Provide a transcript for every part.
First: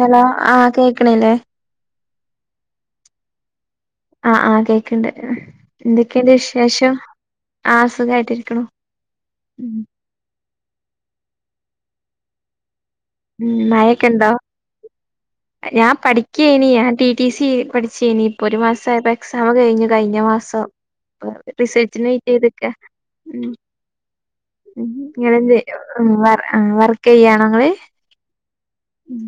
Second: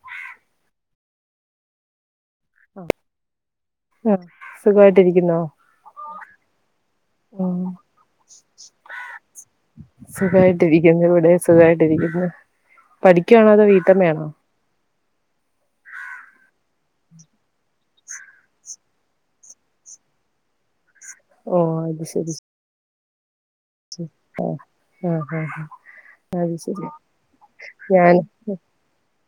Hello ആഹ് കേക്ക്ണില്ലേ? ഉം ആഹ് ആഹ് കേക്ക്ണ്ട് എന്തൊക്കെണ്ട് വിശേഷം ഉം ആഹ് സുഖായിട്ടിരിക്കുന്നു. ഉം സുഖായിട്ടിരിക്കുന്നു ഇവടെം സുഖായിട്ടിരിക്കുന്നു. പഠിക്കാണോ ഉം അതോ മഴയൊക്കെ വീട്ടമ്മയാണോ? ഉണ്ടോ ഞാൻ പഠിക്കേനി ഞാൻ ടി ടി സി പഠിച്ചയ്ഞ്ഞ് ഇപ്പൊരു മാസയപ്പോ എക്സാം കഴിഞ്ഞു കഴിഞ്ഞ മാസം [unintelligible] ഓ അത് റിസൾട്ടിന് ശരി വെയ്റ്റെയ്തിരിക്ക. ഉം ആഹ് ആഹ് നിങ്ങളെന്തെ ആഹ് വർ അത് ശരി വർക്കെയ്യാണോ ങ്ങള്? ഞാൻ ഉം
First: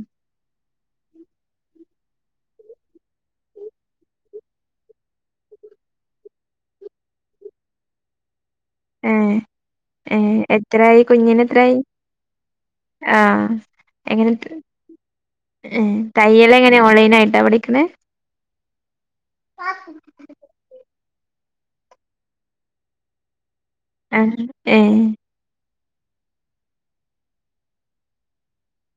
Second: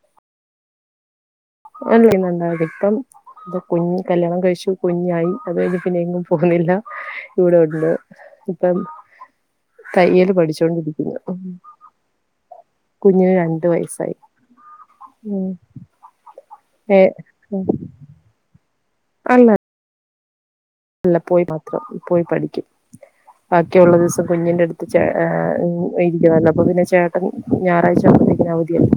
[unintelligible] കുഞ്ഞ് കല്യാണം കഴിച്ചു കുഞ്ഞായി അത് കഴിഞ്ഞ് പിന്നെ എങ്ങും പോകുന്നില്ല ഇവിടെ ഉണ്ട് ഇപ്പം ഏഹ് തയ്യല് ഏഹ് എത്രായി പഠിച്ചോണ്ടിരിക്കുന്നു കുഞ്ഞിന് എത്രായി കുഞ്ഞിന് ആഹ് രണ്ട് വയസായി ഉം തയ്യലെങ്ങെനെ ഏ ഓൺലൈനായിട്ടാണോ പടിക്ക്ണെ അല്ല അല്ല പോയി പാത്രം പോയി പഠിക്കും ബാക്കിയ്ള്ള ദിവസം ആഹ് കുഞ്ഞിൻ്റെ അടുത്ത് ചെ ഏഹ് ഏഹ് ഇരിക്കാല്ലോ അപ്പൊ പിന്നെ ചേട്ടൻ ഞാറാഴ്ച്ച [unintelligible] അവധ്യാ [unintelligible]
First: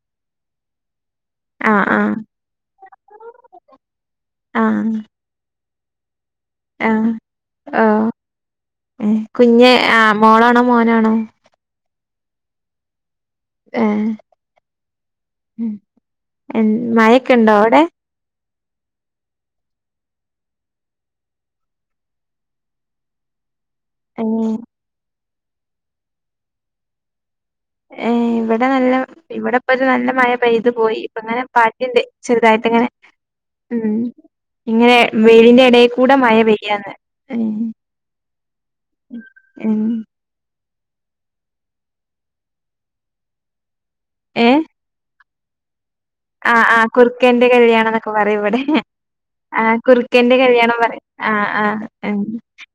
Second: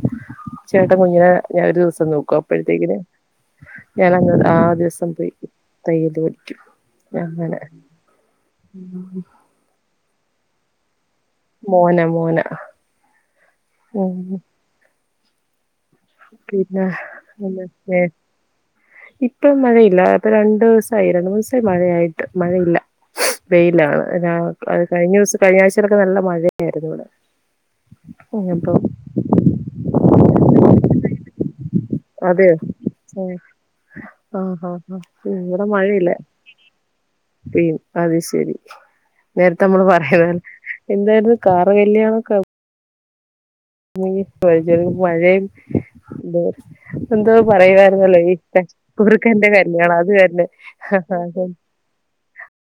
ചേട്ടൻ കുഞ്ഞിനെ ഞാ ആഹ് ഒരൂസം ആഹ് നോക്കും അപ്പഴ്ത്തേക്കിന് ഞാനങ്ങ് ആ ആഹ് ദിവസം പോയ് തയ്യല് പഠിക്കും ആഹ് ഓഹ് ഏഹ് കുഞ്ഞ് ആഹ് മോളാണോ മോനാണോ മോനാ മോനാ ഏഹ് ഉം എൻ പിന്നെ മഴക്കെണ്ടോ അവ്ടെ പിന്നെ ഇപ്പം മഴയില്ല അപ്പൊ രണ്ടൂസായി രണ്ട് മൂന്നൂസായി മഴയായിട്ട് മഴയില്ല വെയിലാണ് രാ ഏഹ് കഴിഞ്ഞൂസ് കഴിഞ്ഞാഴ്ചയിലൊക്കെ നല്ല മഴയായ്ര്ന്നു ഇവടെ ഏഹ് ഇവിടെ നല്ല ഇവിടെ ഇപ്പൊര് നല്ല മഴ പെയ്ത് പോയി ഇപ്പങ്ങെനെ പാറ്റ്ണ്ട് ചെർതായിട്ട്ങ്ങനെ ഉം ഉം ഇങ്ങെനെ വെയിലിന്റെ എടേ മഴയില്ല കൂടെ മഴ പെയ്യാന്ന് ഏഹ് പെയ്യും അത് ശെരി നേര്ത്തെ ഉം നമ്മള് പറയുന്ന എന്താര്ന്നു കാറ കല്യാണം ക ഏഹ് മീഫ്‌വച്ചാെരു പഴെയേ ആഹ് ആഹ് കുർക്കെന്റെ കല്യാണംന്നൊക്കെ പറയുവായിരുന്നല്ലോ ഈ പറയും ഇവടെ കുറുക്കന്റെ ആഹ് കല്യാണം അത് കുർക്കന്റെ തന്നെ കല്യാണം പറ ആഹ് ആഹ് ഉം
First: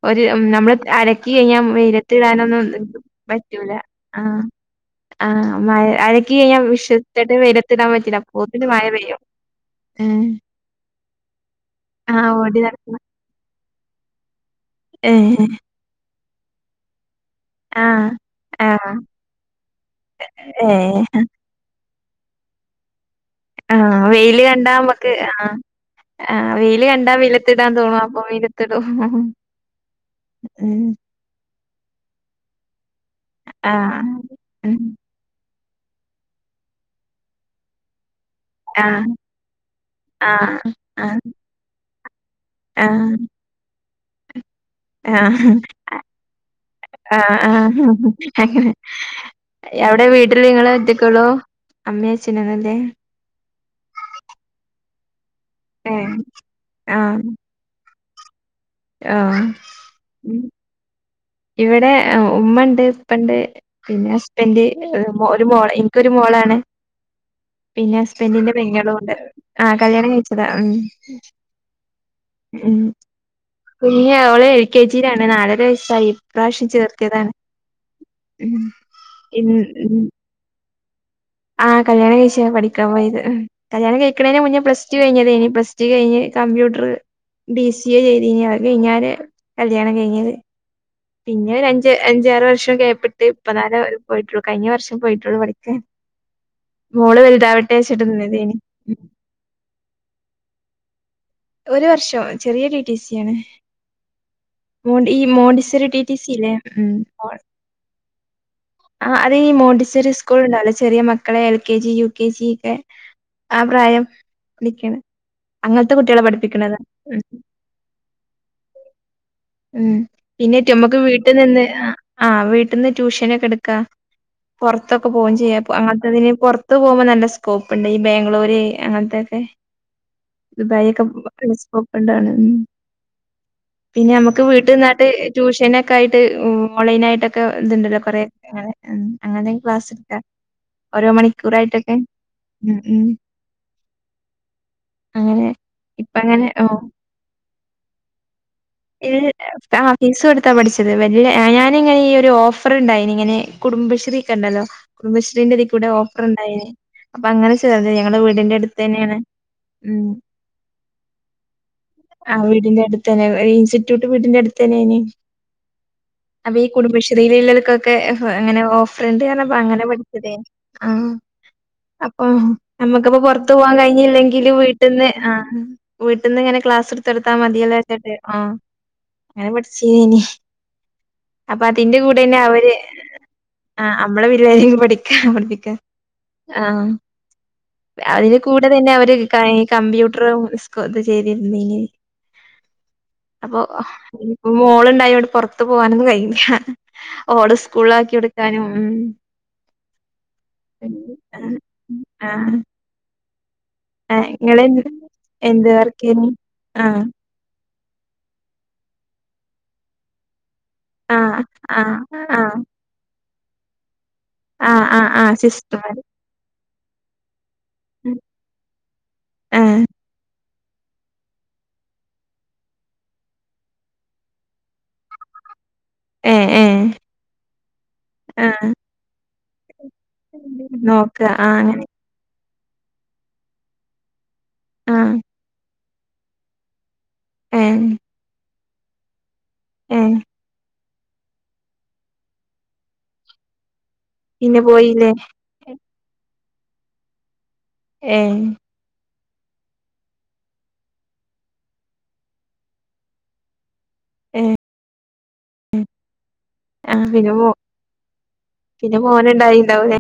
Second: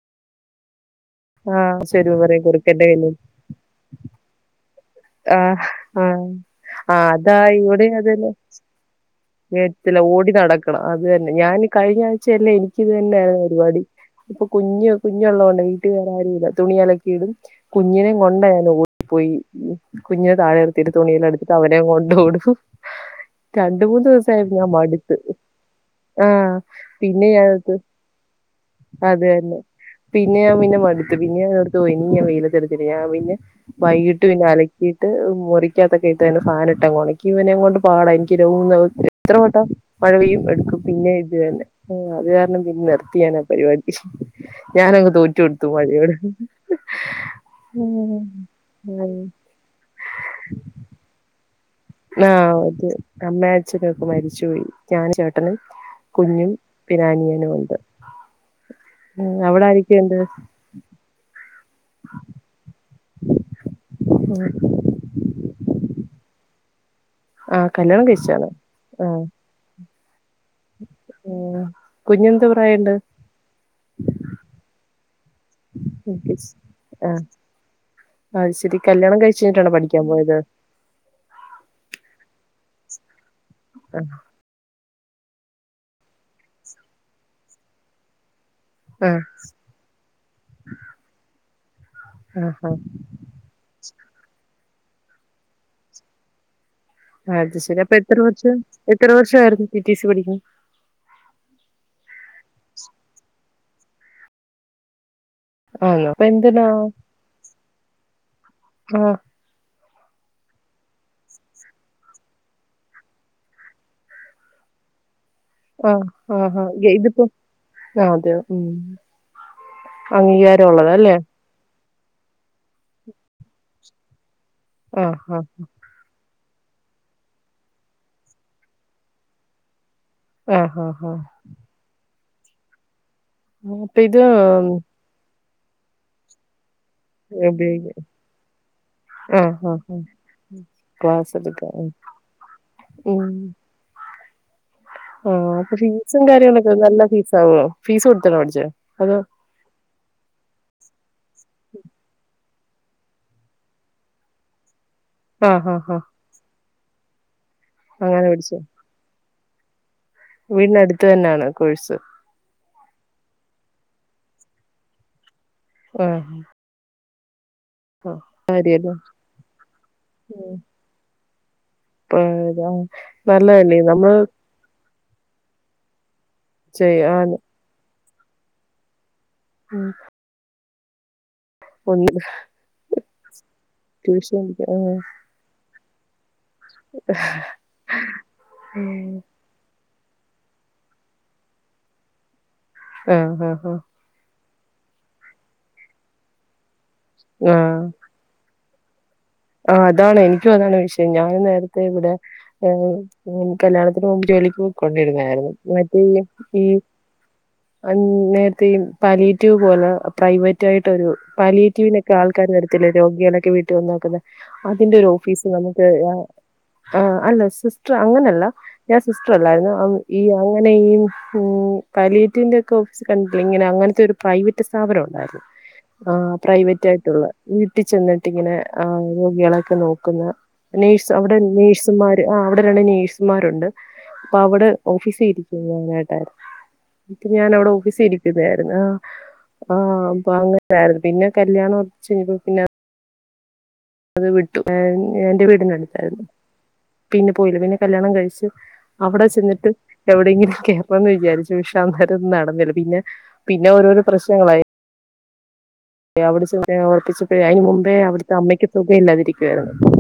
ഒര് ഉം നമ്മള് അര ക്കി ആ കഴിഞ്ഞാ ശരി വെയിലെത്ത് പറയും ഇടാനൊന്നും കുറുക്കന്റെ കല്യാണം പറ്റൂല ആഹ് ആ ആഹ് മഴ ആ അലക്കി കഴിഞ്ഞാ ആ വിശ്വസ്ച്ച്ട്ട് അതാ വെയിലെത്തിടാം പറ്റൂല അപ്പോത്തിന് മയ പെയ്യും [unintelligible] ച്ച്‌ല ഏഹ് ഓടി നടക്കണം അത് തന്നെ ഞാൻ കഴിഞ്ഞ ആഹ് ആഴ്ചയല്ല ഓടി എനിക്കിത് നടക്കണം തന്നെ ആയിര്ന്നു പരിപാടി ഇപ്പൊ കുഞ്ഞ് ഏഹ് കുഞ്ഞുള്ളോണ്ടേ വീട്ടിൽ വേറെ ആരുല്ല തുണിയലക്കിടും ആഹ് കുഞ്ഞിനെയും കൊണ്ടാ ഞാൻ ആഹ് ഓടിപ്പോയി കുഞ്ഞിനെ താഴെ നിർത്തിയിട്ട് ഏഹ് തുണിയെല്ലാം എട് അവനേം കൊണ്ട് ഓടും രണ്ട് ആഹ് മൂന്ന് വെയില് ദിവസായപ്പം ഞാൻ കണ്ടാ നമ്മക്ക് മട്ത്ത് ആഹ് ആഹ് വെയില് കണ്ടാ പിന്നെ വെയിലത്തിടാൻ അത് തോന്നും അപ്പൊ വെയിലത്തിടും അത് തന്നെ പിന്നെ ഞാൻ പിന്നെ ഉം മട്ത്ത് പിന്നെ ഞാനെട്ത്ത് ഒയ്ഞ്ഞ വെയിലത്തെറത്തില്ല ഞാൻ പിന്നെ ആഹ് വൈകിട്ട് പിന്നെ ഉം അലക്കി ട്ട് മുറിക്കകത്തൊക്കെ ഇട്ട് ഫാൻ ഇട്ടങ്ങ് ഒണക്കി ഇവനേം കൊണ്ട് പാടാ എനിക്ക് ണ്ട് മൂന്ന് [unintelligible] ആഹ് എത്ര വട്ടം മഴ പെയ്യുംമ്പം ആഹ് എട്ക്കും പിന്നെ ആഹ് ഇത് തന്നെ ഓഹ് അത് കാരണം ആഹ് നിർത്തി ഞാനാ പരിപാടി ഞാനങ്ങ് തോറ്റ് ആഹ് കൊട്ത്തു മഴയോട് ആഹ് ആഹ് അങ്ങനെ അവിടെ വീട്ടില് ഇങ്ങെള് ഒറ്റെക്കാെള്ളു ആഹ് അത് അമ്മേ അച്ഛനൊക്കെ മരിച്ചുപോയി ഞാനും ചേ ട്ടനും ഏഹ് കുഞ്ഞും പിന്നെ ആഹ് അനിയനു ഉണ്ട് ഉം ആഹ് അവിടെ ആരെക്കെയ്ണ്ട് ഇവടെ ഉമ്മണ്ട് ഇപ്പണ്ട് പിന്നെ ഹസ്ബന്റ് ഒരു മാേ ഒരു മോ ഇൻക്കൊരു മോളാണ് ആഹ് പിന്നെ കല്യാണം കഴിച്ചതാണോ? ഹസ്ബന്റിന്റെ പെങ്ങെളൂണ്ട് ആഹ് കല്യാണം കയ്ച്ചതാ ആം ഊം ഉം പിന്നെ അവള് എൽ കെ ജീലാണ് നാലര വയസ്സായി ഇപ്രാവ്ശ്യം ആഹ് ചേർത്ത്യതാണ് അത് ഉം ശരി കല്യാണം കഴിച്ച് ഇൻ കഴിഞ്ഞിട്ടാണോ ഉം പഠിക്കാൻ പോയത് ആഹ് കല്യാണം കഴിച്ച പഠിക്കാൻ പോയത് കല്യാണം ആ കഴിക്ക്ണേന്ന് മുന്നെ പ്ലസ് കയ്ഞ്ഞതേനി പ്ലസ്റ്റു കെയ്ഞ്ഞ് കമ്പ്യൂട്ടർ ബി സി എ ചെയ്തീനി അത് ആ കെയ്ഞ്ഞാരെ കല്യാണം കയ്ഞ്ഞത് പിന്നെ ഒരു അഞ്ച് ആ അഞ്ചാറ് വർഷം ഗ്യാപ്പിട്ട് പതാരാ [unintelligible] പോയിട്ടുള്ളൂ കഴിഞ്ഞ വർഷം പോയിട്ടുള്ളൂ പഠിക്കാൻ മോള് അത് വലുതാവട്ടെ ശെരി അപ്പൊ വെച്ചിട്ട് എത്ര നിന്നതേനി വർഷം എത്ര വർഷം ആരുന്നു ടി ടി സി പഠിക്കാൻ ഒരു വർഷം ചെറിയ ടി ടി സി ആണ് മോൻടി ഈ മോൻടിസോറി ടി ആണോ ടി അപ്പൊ സില്ലേ എന്തിനാ ഉം ഒ ആ ആഅത്- തി മോണ്ടിസോറി സ്കൂൾ ഉണ്ടല്ലോ ചെറിയ മക്കളെ L K G U K G ഒക്കെ ആ പ്രായം വിളിക്കണ് ആ അങ്ങനത്തെ കുട്ടി- ആ ആ ഗേതിപ്പോ ആതെയോ ഉം ഉം പിന്നെ അംഗീകാരം ഉള്ളതാല്ലേ [unintelligible] ആ വീട്ടിന്ന് ട്യൂഷനൊക്കെ എടുക്കാ ആ പുറത്തൊക്കെ പോവേം ആ ചെയ്യാപ്പൊ അങ്ങനെത്തതിന് പുറ- ത്ത് പോവുമ്പോ നല്ല സ്കോപ്പ്ണ്ട് ഈ ബാംഗ്ലൂര് അങ്ങനത്തെക്കെ ദുബായി ആഹഹാ ഒക്കെ സ്കോപ്പ് ഉണ്ടാന്ന് ഉം അപ്പൊ ഇത് പിന്നെമ്മക്ക് വീട്ടീന്നാ- ട്യൂഷനൊക്കെ ആയിട്ട് ഓൺലൈൻ ആയിട്ട് ട്ടോക്കെ ഇതുണ്ടല്ലോ ഉപയോഗിക്കാം കൊറെ ആ അങ്ങനെ ക്ലാസ്സ് എടുക്കാം ക്ലാസ്സ്‌ എടുക്കാം ഉം ആ അങ്ങനെ അപ്പൊ ഇപ്പ ഫീസും അങ്ങനെ ഓ കാര്യങ്ങളൊക്കെ നല്ല ഫീസ് ആവോ ഫീസ് കൊടുത്തണോ പഠിച്ചേ അതോ ഇത് ആ ഫീസ് കൊടുത്താ പഠിച്ചത് വലിയ ഞാനിങ്ങനെ ഈ ഒരു ഓഫർ ഉണ്ടായിനിങ്ങനെ കുടുംബശ്രീ ക്കണ്ടല്ലോ ആ കുടുംബശ്രീന്റെതി ആ കൂടെ ആ ഓഫർ ഉണ്ടായിന് അപ്പൊ അങ്ങനെ ചേർന്ന് ഞങ്ങടെ അങ്ങനെ വീടിന്റെ അടു- തന്നെയാണ് ഉം വീടിനടുത്തന്നാണ് കോഴ്സ് ആ വീടിന്റെ അടുത്തന്നെ എയ് ഇൻസ്റ്റിറ്റ്യൂട്ട് വീടിന്റെ അടുത്തന്നെയാണ് ആഹാ ഈ കുടുംബശ്രീയിലുള്ളള്ളക്കൊക്കെ ങ്ങനെ കാര്യല്ലേ ഓഫർണ്ട്ന്ന് പറഞ്ഞപ്പോ അങ്ങനെ പ- ആ അപ്പ ഇപ്പതാ നമ്മക്ക്പ്പ പുറത്ത് പോവാൻ നല്ലതല്ലേ നമ്മള് കയിഞ്ഞില്ലെങ്കിലു വീ- ട്ടിന്ന് ആ വീട്ടിന്ന് ഇങ്ങനെ ക്ലാസ് ചെയ്യാൻ എടുത്ത്കൊടുത്താ മതിയല്ലോ വെച്ചിട്ട് ആ അങ്ങനെ പഠിച്ചിനീ അപ്പൊ അതിന്റെ ഒന്ന് കൂടെന്നെ അവര് ആ അമ്മള് ട്യൂഷൻ വരുവായി [unintelligible] പഠിക്കാ പഠിപ്പിക്ക- ആ അതിൽ കൂടെതന്നെ ആഹ് അവര് കൈ കമ്പ്യൂ- ട്റും സ്കോ ഇത് ചെയ്തിരുന്നിനി ആഹ് അപ്പൊ ആഹ് ആഹ് മോളുണ്ടായോണ്ട് പുറത്ത് പോവാനൊന്നും കഴിയില്ലാ ഓള് സ്കൂളാക്കി കൊടുക്കാനും ഉം ആ അതാണ് എനിക്കും അതാണ് വിഷയം ഞാൻ ആഹ് നേരത്തെ ഇവിടെ ആഹ് ആ ഉം കല്യാണത്തിന് മുമ്പ് ഏഹ് ജോലിക്ക് ഇങ്ങള് എന്ത് പോയിക്കൊണ്ടിരുന്നായിരുന്നു എന്ത് മറ്റേ വർക്കേനി [unintelligible] ഈ ആഹ് അ നേരത്തെ ഇ പലിയേറ്റിവ് പോലെ പ്രൈവറ്റ് ആയിട്ടൊരു ആഹ് ആഹ് പാലിയേറ്റീവിനൊക്കെ ആൾക്കാര് ആഹ് വരത്തില്ലേ രോഗികളൊക്കെ വീട്ടിൽ വന്ന് നോക്കുന്ന ആഹ് അതിന്റെ ഒരു ആഹ് ആഹ് ഓഫീസ് നമുക്ക് സിസ്റ്റർമാര് ആ ആ അല്ല റ്റർ അങ്ങനല്ല ഞാൻ സിസ്റ്റർ അല്ലായിരുന്നു ആഹ് അ- ഈ അങ്ങനെ ഈ ഉ പലിറ്റീവിന്റെ ഒക്കെ ഓഫീസ് കണ്ടിട് ഇങ്ങനെ അങ്ങനത്തെ ഒരു പ്രൈവറ്റ് സ്ഥാപനം ഉണ്ടായിരുന്നു. ആ ഏഹ് ഏഹ് പ്രൈവറ്റ് ആയിട്ടുള്ള വീട്ടിൽ ചെന്നിട്ടിങ്ങനെ ആഹ് ആ യാളൊക്കെ നോക്കുന്ന നഴ്സ് നോക്ക അവിടെ ആഹ് അങ്ങനെ നഴ്സുമാര് ആ അവിടെ രണ്ട് നഴ്സുമാരുണ്ട്. അപ്പ അവിടെ ആഹ് ഓഫീസ് ഇരിക്ക [unintelligible] ട്ടായിരുന്നു ഞാനവിടെ ഏഹ് ഓഫീസ് ഇരിക്കുന്നര്- ആഹ് ആ ഏഹ് അപ്പൊ അങ്ങനര്ന്ന് പിന്നെ കല്യാണം ഉറച്ച് [unintelligible] പിന്ന. അത് പിന്നെ വിട്ടു ഏ പോയില്ലേ എന്റെ വീടിനടുത്താരുന്നു പിന്നെ പോയില്ല പിന്നെ കല്യാണം ഏഹ് കഴിച്ചു അവിടെ ചെന്നിട്ട് എവിടെങ്കിലും കേറണംന്ന് വിചാരിച്ചു പക്ഷേ അന്നേരം ഒന്നും നടന്നില്ല പിന്നെ. പിന്നെ ഓരോരോ ഏഹ് പ്രശ്നങ്ങളായി അവിടെ [unintelligible] ആഹ് പിന്നെ ഉറപ്പിച്ചപ്പോഴേ മോ അതിന് മുമ്പേ അവിടുത്തെ അമ്മയ്ക്ക് സുഖം പിന്നെ ഇല്ലാതിരിക്കുവാരുന്നു. മോനുണ്ടായിണ്ടാവൂലേ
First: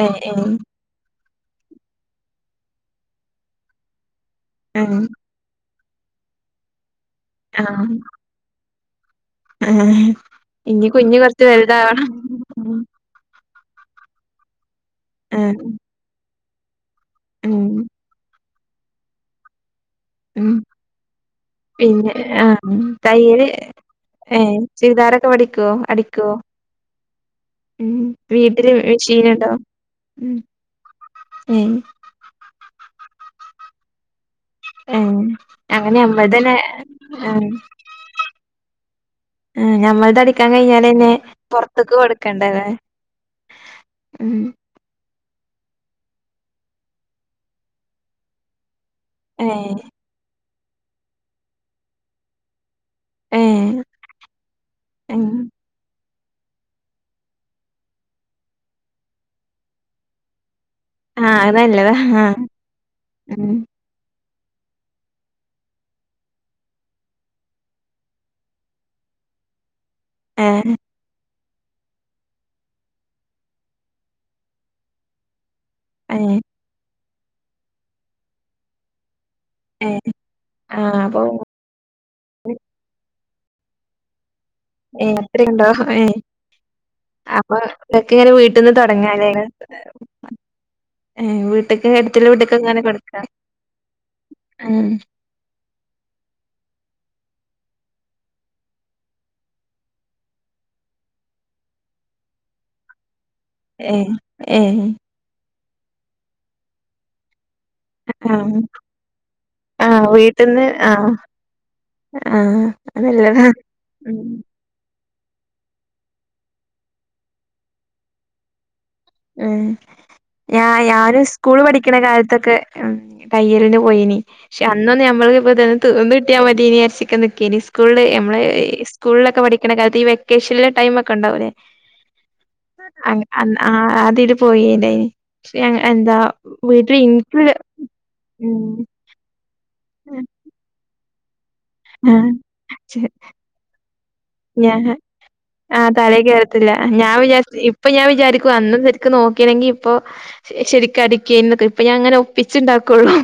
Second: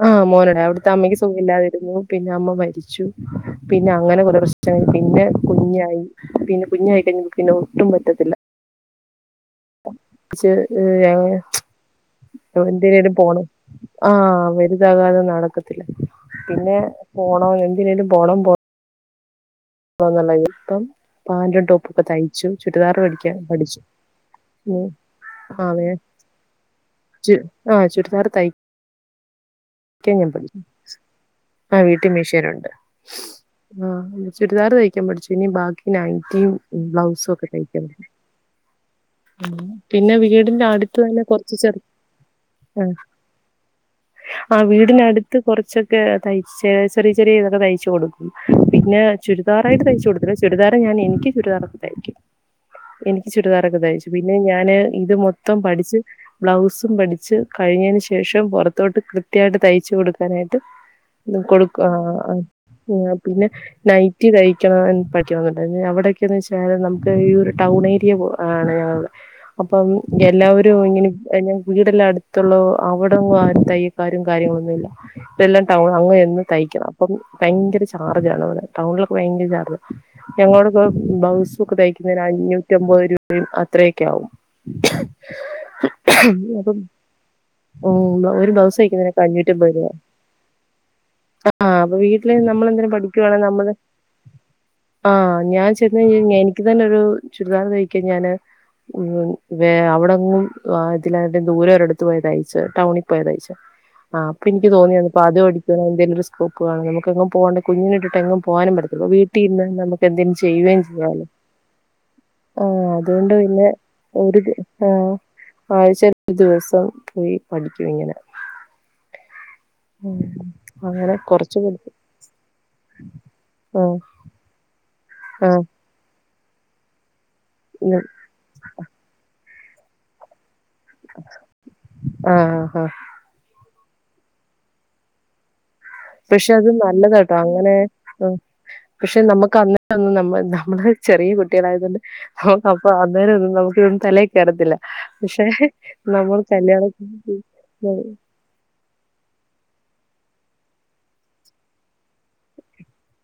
ഏഹ് ആഹ് ഏഹ് മോനൊരാൾ [unintelligible] തമ്മയ്ക്ക് സുഖല്ലാതിരുന്നു പിന്നെ അമ്മ മരിച്ചു പിന്നെ അങ്ങനെ കുറെ പ്രശ് ച്ച ഏഹ് പിന്നെ കുഞ്ഞായി പിന്നെ കുഞ്ഞായി കഴിഞ്ഞ [unintelligible] പിന്നെ ആഹ് ഒട്ടും പറ്റത്തില്ല. ഏഹ് ച്ച് ഇനി ഇഹ് കുഞ്ഞ് ഏഹ് കൊറച്ച് വലുതാവണം എന്തിനേലും പോണം ആഹ് വലുതാകാതെ ആഹ് നടക്കത്തില്ല പിന്നെ. പോണം ഉം എന്തിനേലും പോണം പോ ന്നുള്ളത് ഉം ഇപ്പം പാന്റും ടോപ്പൊക്കെ പിന്നെ തൈച്ചു ആഹ് ചുരിദാറു അടിക്കാൻ തയ്യല് പഠിച്ചു. ഏഹ് ചുരിദാരൊക്കെ പടിക്കോ ആ വേ അടിക്കോ? ചു ആഹ് ഉം ചുരിദാർ തയ്ക്കാൻ വീട്ടില് മിഷീനുണ്ടോ ഞാൻ ഉം പഠിച്ചു ആ വീട്ടിൽ മിഷീനുണ്ട്. ചുരിദാർ തൈക്കാൻ ഏഹ് പഠിച്ചു ഇനി ബാക്കി അങ്ങനെ ഞമ്മൾതന്നെ നൈറ്റിയും ബ്ലൗസും ആഹ് ഒക്കെ തയ്ക്കാൻ പ ആഹ് പിന്നെ ഞമ്മൾത് അടിക്കാൻ വീടിന്റെ അടുത്ത് കഴിഞ്ഞാലെന്നെ തന്നെ കുറച്ച് ചെർ പൊറത്ത്ക്ക് കൊടുക്കണ്ടല്ലേ ഉം ഉം ആഹ് വീടിനടുത്ത്. ത്ത് കുറച്ചൊക്കെ തയ്ച്ച് ചെറിയ ചെറിയ ഇതൊക്കെ തയ്ച്ചു കൊടുക്കും പിന്നെ. ഏഹ് ചുരിദാറായിട്ട് തയ്ച്ചു കൊടുത്തില്ല ചുരിദാറ് ഞാൻ എനിക്ക് ചുരിദാറൊക്കെ തയ്ക്കും. എനിക്ക് ചുരിദാറൊക്കെ ഏഹ് തൈച്ചു പിന്നെ ഞാന് ഇത് ഉം മൊത്തം പഠിച്ച്. ബ്ലൗസും പഠിച്ച് കഴിഞ്ഞതിന് ശേഷം പുറത്തോട്ട് കൃത്യമായിട്ട് തയ്ച്ച് കൊടുക്കാനായിട്ട്. ആഹ് അത് കൊടുക്കും നല്ലതാ ആഹ് ആഹ് പിന്നെ ഉം നൈറ്റി. റ്റി തൈക്കണ പഠിക്കണമെന്ന നണ്ട് അവിടെയൊക്കെയന്ന് വെച്ചാല് നമുക്ക് ഈ ഒരു ടൗൺ ഏരിയ ആണ്. അപ്പം ഏഹ് എല്ലാവരും ഇങ്ങനെ. വീടല്ല അടുത്തുള്ള അവിടെ ആ തയ്യൽ ക്കാരും കാര്യങ്ങളൊന്നുല്ല. ഇ എല്ലാം ടൗൺ അങ്ങ് ഏഹ് ചെന്ന് തൈക്കണം അപ്പം ഭയങ്കര ചാർജ ആണവിടെ ടൗണിലൊക്കെ ഭയങ്കര ചർജ. ഏഹ് ഞങ്ങളോടൊക്ക ആഹ് അപ്പൊ ബൗസ് ഒക്കെ തൈക്കുന്നതിന് അഞ്ഞൂറ്റമ്പത് രൂപയും അത്രയൊക്കെ ആകും. ഏയ് അത്രയുണ്ടോ ഏഹ് ഉം അപ്പൊ അപ്പൊ ഇതൊക്കെ ഇങ്ങനെ വീട്ടിന്ന് തുടങ്ങാല്ലേ. അഞ്ഞൂറ്റമ്പത് രൂപ ഏഹ് ആ വീട്ട്ക്കെ അപ്പൊ എടുത്തിലെ വീട്ടില് വീട്ട് കൊക്കെ ഇങ്ങനെ നമ്മളെന്തേലും കൊടുക്കാ. പഠിക്കുവാണെ നമ്മൾ ആഹ് ഞാൻ ചെന്ന് കഴിഞ്ഞ എനിക്ക് തന്നെ ഒരു ചുരിദാർ തൈക്കാൻ ഞാന്. ഉം വെ അവിടെങ്ങും ഇതിലയിട്ട് ദൂര ഒരിടത്ത് പോയ തൈച്ചെ ടൗണിൽ. പോയി തൈച്ചേ ഏഹ് ആ അപ്പൊ എനി ക്ക് ഏഹ് തോന്നി [unintelligible] കുഞ്ഞിനെ ഇട്ടിട്ട് നമുക്ക് എങ്ങും ആഹ് പോകാനും പറ്റത്തി ല്ല വീട്ടിൽ ഇരുന്ന് നമുക്ക് ആഹ് എന്തേലും വീട്ടിന്ന് ചെയ്യുകയും ആഹ് ചെയ്യാലോ? ആഹ് അത് അതു കൊണ്ട് നല്ലതാ പിന്നെ ഉം ഒരു ആഹ് ആഴ്ച ഒരു ദിവസം പോയി പഠിക്കും ഇങ്ങനെ. ഏഹ് ഉം. ഞാ അങ്ങനെ ഞാന് കൊറച്ച് സ്കൂള് പഠിച്ചു പഠിക്കണ കാലത്തൊക്കെ ഉം തയ്യലിന്ന് ആഹ് പോയിനി. പക്ഷെ അന്നൊന്ന് നമ്മ ഇപ്പ ആഹ് തൊന്ന് തീർന്ന് കിട്ടിയാൽ മതിയേനി വിചാരിച്ച് ങ്ങനെ നിക്കേനി സ്കൂള് നമ്മളെ. സ്കൂളിലൊക്കെ പഠിക്ക കാലത്ത് ഈ വെക്കേഷനിലെ ടൈമ് ഒക്കെ ഉണ്ടാവുലേ? ആഹ് ആഹ് അ അന്ന് ആഹ് ആതിത് പോയിലയ്. ഷേ എന്താ പക്ഷെ അത് വീട്ടില് നല്ലതാട്ടോ ഇൻക് അങ്ങനെ ഉം പക്ഷെ നമ്മുക്ക് അന്നന്ന് നമ്മ നമ്മള് ചെറിയ കു ട്ടായത്ണ്ട് ആ അപ്പ ചെ അന്നേര ഒന്നും നമുക്ക് ഇതന്നും തലയക്കറത്തില്ല പക്ഷെ നമ്മ ല്ല ഞാൻ വിചാരി ഇപ്പൊ ഞാൻ വിചാരിക്കു അന്നും ശരിക്കും നോക്കില്ലെങ്കി ഇപ്പൊ ശരിക്ക അടിക്കേനി ഇപ്പൊ ഞാൻ അങ്ങനെ ഒപ്പിച്ചു ഉണ്ടാക്കുള്ളൂ.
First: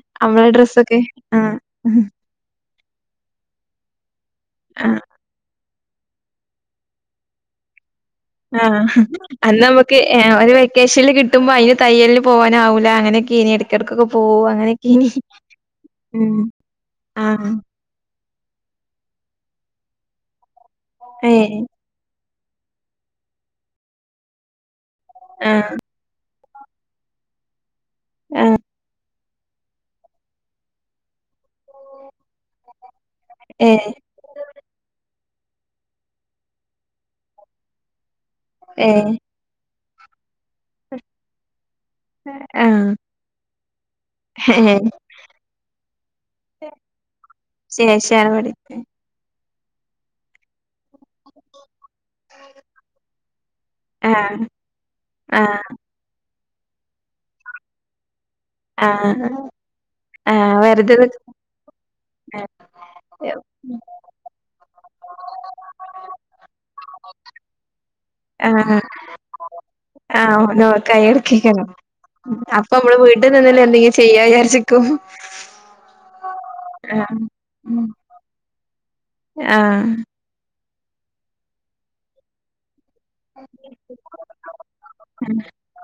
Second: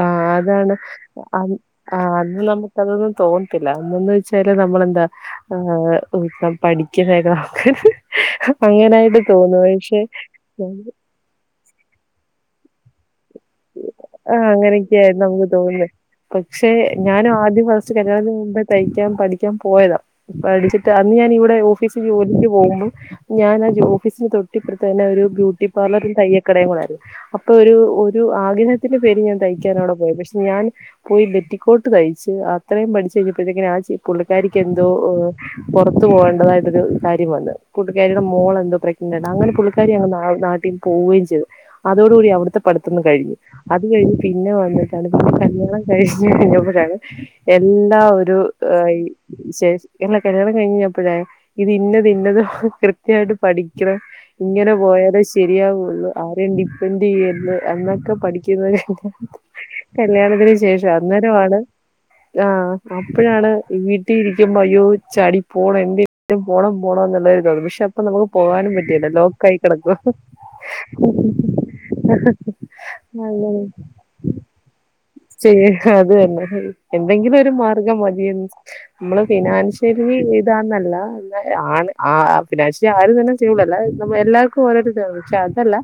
ആ അമ്മളെ അതാണ് ഡ്രസ്സൊക്കെ ആ ആഹ് ആഹ് അന്ന് നമുക്കതൊന്നും തോന്നല്ല അന്ന് വെച്ചാല് ആ നമ്മളെന്താ. [unintelligible] ആഹ് അങ്ങനായിട്ട് അന്ന് തോന്നും നമുക്ക് പക്ഷെ ഒരു വെക്കേഷനി കിട്ട കിട്ടുമ്പോ അയിന് തയ്യലന് പോവാനാവൂല അങ്ങനെക്കെ ഇ ആഹ് അങ്ങനെയൊക്കെയായിരുന്നു നമുക്ക് തോന്നുന്നത് ഉം പക്ഷെ ഞാനും ആഹ് ആദ്യ ഫാ കല്യാണത്തിന് മുമ്പേ തൈക്കാൻ പഠിക്കാൻ പോയതാ പഠിച്ചിട്ട് അന്ന് ഞാന ഇവിടെ ഏഹ് [unintelligible] ജോലിക്ക് പോകുമ്പോ ഞാൻ ആ ജ ഓഫീസിന് തൊട്ടിപ്പുറത്ത തന്നെ ഒരു ബ്യൂട്ടി ആഹ് പാർലറിൽ തയ്യൽ കാടെ കൂടെ അപ്പൊ ഒരു ഒരു ആഹ് ആഗ്രഹത്തിന്റെ പേര് ഞാൻ തയ് വിടെ പോയ പക്ഷെ ഞാൻ പോയി ബെറ്റിക്കോട്ട് തയ്ച്ച് അത്രേയും പഠിച്ചു കഴിഞ്ഞപ്പോഴത്തേക്ക ആ ഏഹ് ചെ പുള്ളിക്കാരിക്ക് എന്തോ പുറത്തു പോകേണ്ടതായിട്ടൊരു കാര്യം വന്ന് കൂട്ടിക്കാരിടെ മോള ഏഹ് പ്രേഗ്നെടാ അങ്ങനെ പുള്ളിക്കാരി നാട്ടിൽ പോക ചെയ്തു അതോട്കൂടി അവിടുത്തെ ആഹ് പഠിത്തം കഴിഞ്ഞു അത് കഴിഞ്ഞ് പിന്നെ ഏഹ് വന്നിട്ടാണ് പിന്നെ കല്യാണം കഴിഞ്ഞ് കഴിഞ്ഞപ്പോഴാണ് എല്ലാ ശേഷാണ് ഒരു പഠിച്ചേ ഏയ് ചെ എല്ല കല്യാണം കഴി കഴഞ്ഞപ്പോഴേ ഇത് ഇന്നത് ഇന്നത കൃത്യമായിട്ട് പഠിക്ക ആഹ് ഇങ്ങനെ പോയാലേ ആഹ് ശരിയാവുള്ളൂ ആരും ഡിപ്പെൻഡ ചെയ്യല്ല എന്നൊക്കെ പടി കിതാനെ ആഹ് കല്യാണത്തിന് ആഹ് ശേഷം വെറുതെ നിക്ക് അന്നേരമാണ് ആ ആഹ് അപ്പോഴാണ് ഉം. ഈ ട്ടി ഇരിക്കുമ്പോ അയ്യോ ചാടി പോകണം എന്തും പോണം പോണം എന്നായിരുന്നു പക്ഷെ അപ്പൊ നമുക്ക് പോകാനും ആഹ് പറ്റില്ല ലോക്ക ആയി കിടക്കവാ. ആഹ്. നോക്കായി എടുക്കേക്കാരം അപ്പൊ നമ്മള് വീട്ടിൽ നിന്ന എന്തങ്കിലും ചെയ്യാ വിചാരിച്ച ശ അത് തന്നെ ആഹ് എന്തെങ്കിലും ഒരു ഉം മാർഗം മതിന്ന് നമ്മള് ആഹ് ഫിനാൻഷ്യലി ഇതാന്നല്ല എന്ന ആണ് ആ ഫിനാഷ്യലി ആരും തന്നെ സ്റ്റബിൾഅല്ല എല്ലാവർക്കും ഓരോരുത്ത പക്ഷെ അതല്ല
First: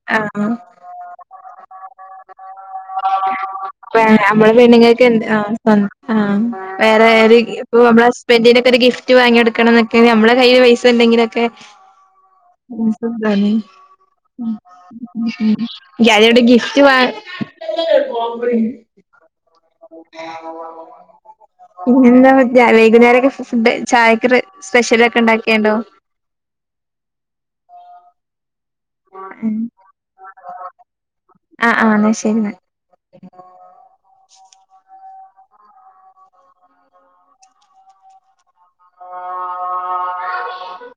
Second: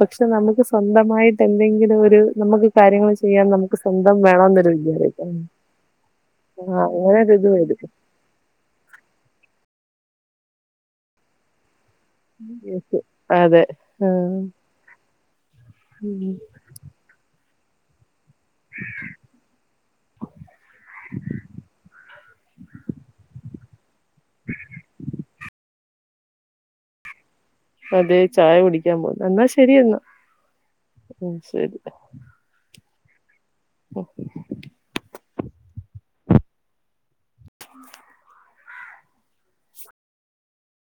പക്ഷെ ആഹ് നമുക്ക് സ്വന്തമായിട്ട് എന്തെങ്കിലും ഒരു നമുക്ക് കാര്യങ്ങൾ ചെയ്യാൻ നമുക്ക് സ്വന്തം നമ്മള വേണന്നൊരു പെണ്ണുങ്ങൾക്ക് എ വിചാരം ആവ ആ ആ വേറെ അങ്ങനൊരിത് ഇപ്പ വരും നമ്മള ഹസ്ബന്റിനൊക്കെ ഒരു ഗിഫ്റ്റ് വാങ്ങിയെടുക്കണം എന്നൊക്കെ നമ്മുടെ കയ്യിൽ പൈസ ണ്ടെങ്കിലൊക്കെ പ്പം അതെ ആ -ഏതാണ് വിടെ ഗിഫ്റ്റ് വ [unintelligible] [inaudible] പിന്നെന്താ വൈകുന്നേരൊക്ക ഫുഡ? ചായക്കറ സ്പെഷ്യല ഒക്കെ ഉണ്ടാക്കിയണ്ടോ? അതെ ചായ കുടിക്കാൻ പോന്നു എന്നാ ആഹ് ശരിയെന്നാ. ആ് ആ എന്നാൽ ശരി എന്നാ. ബ [inaudible] ഉ [inaudible] ആ [inaudible]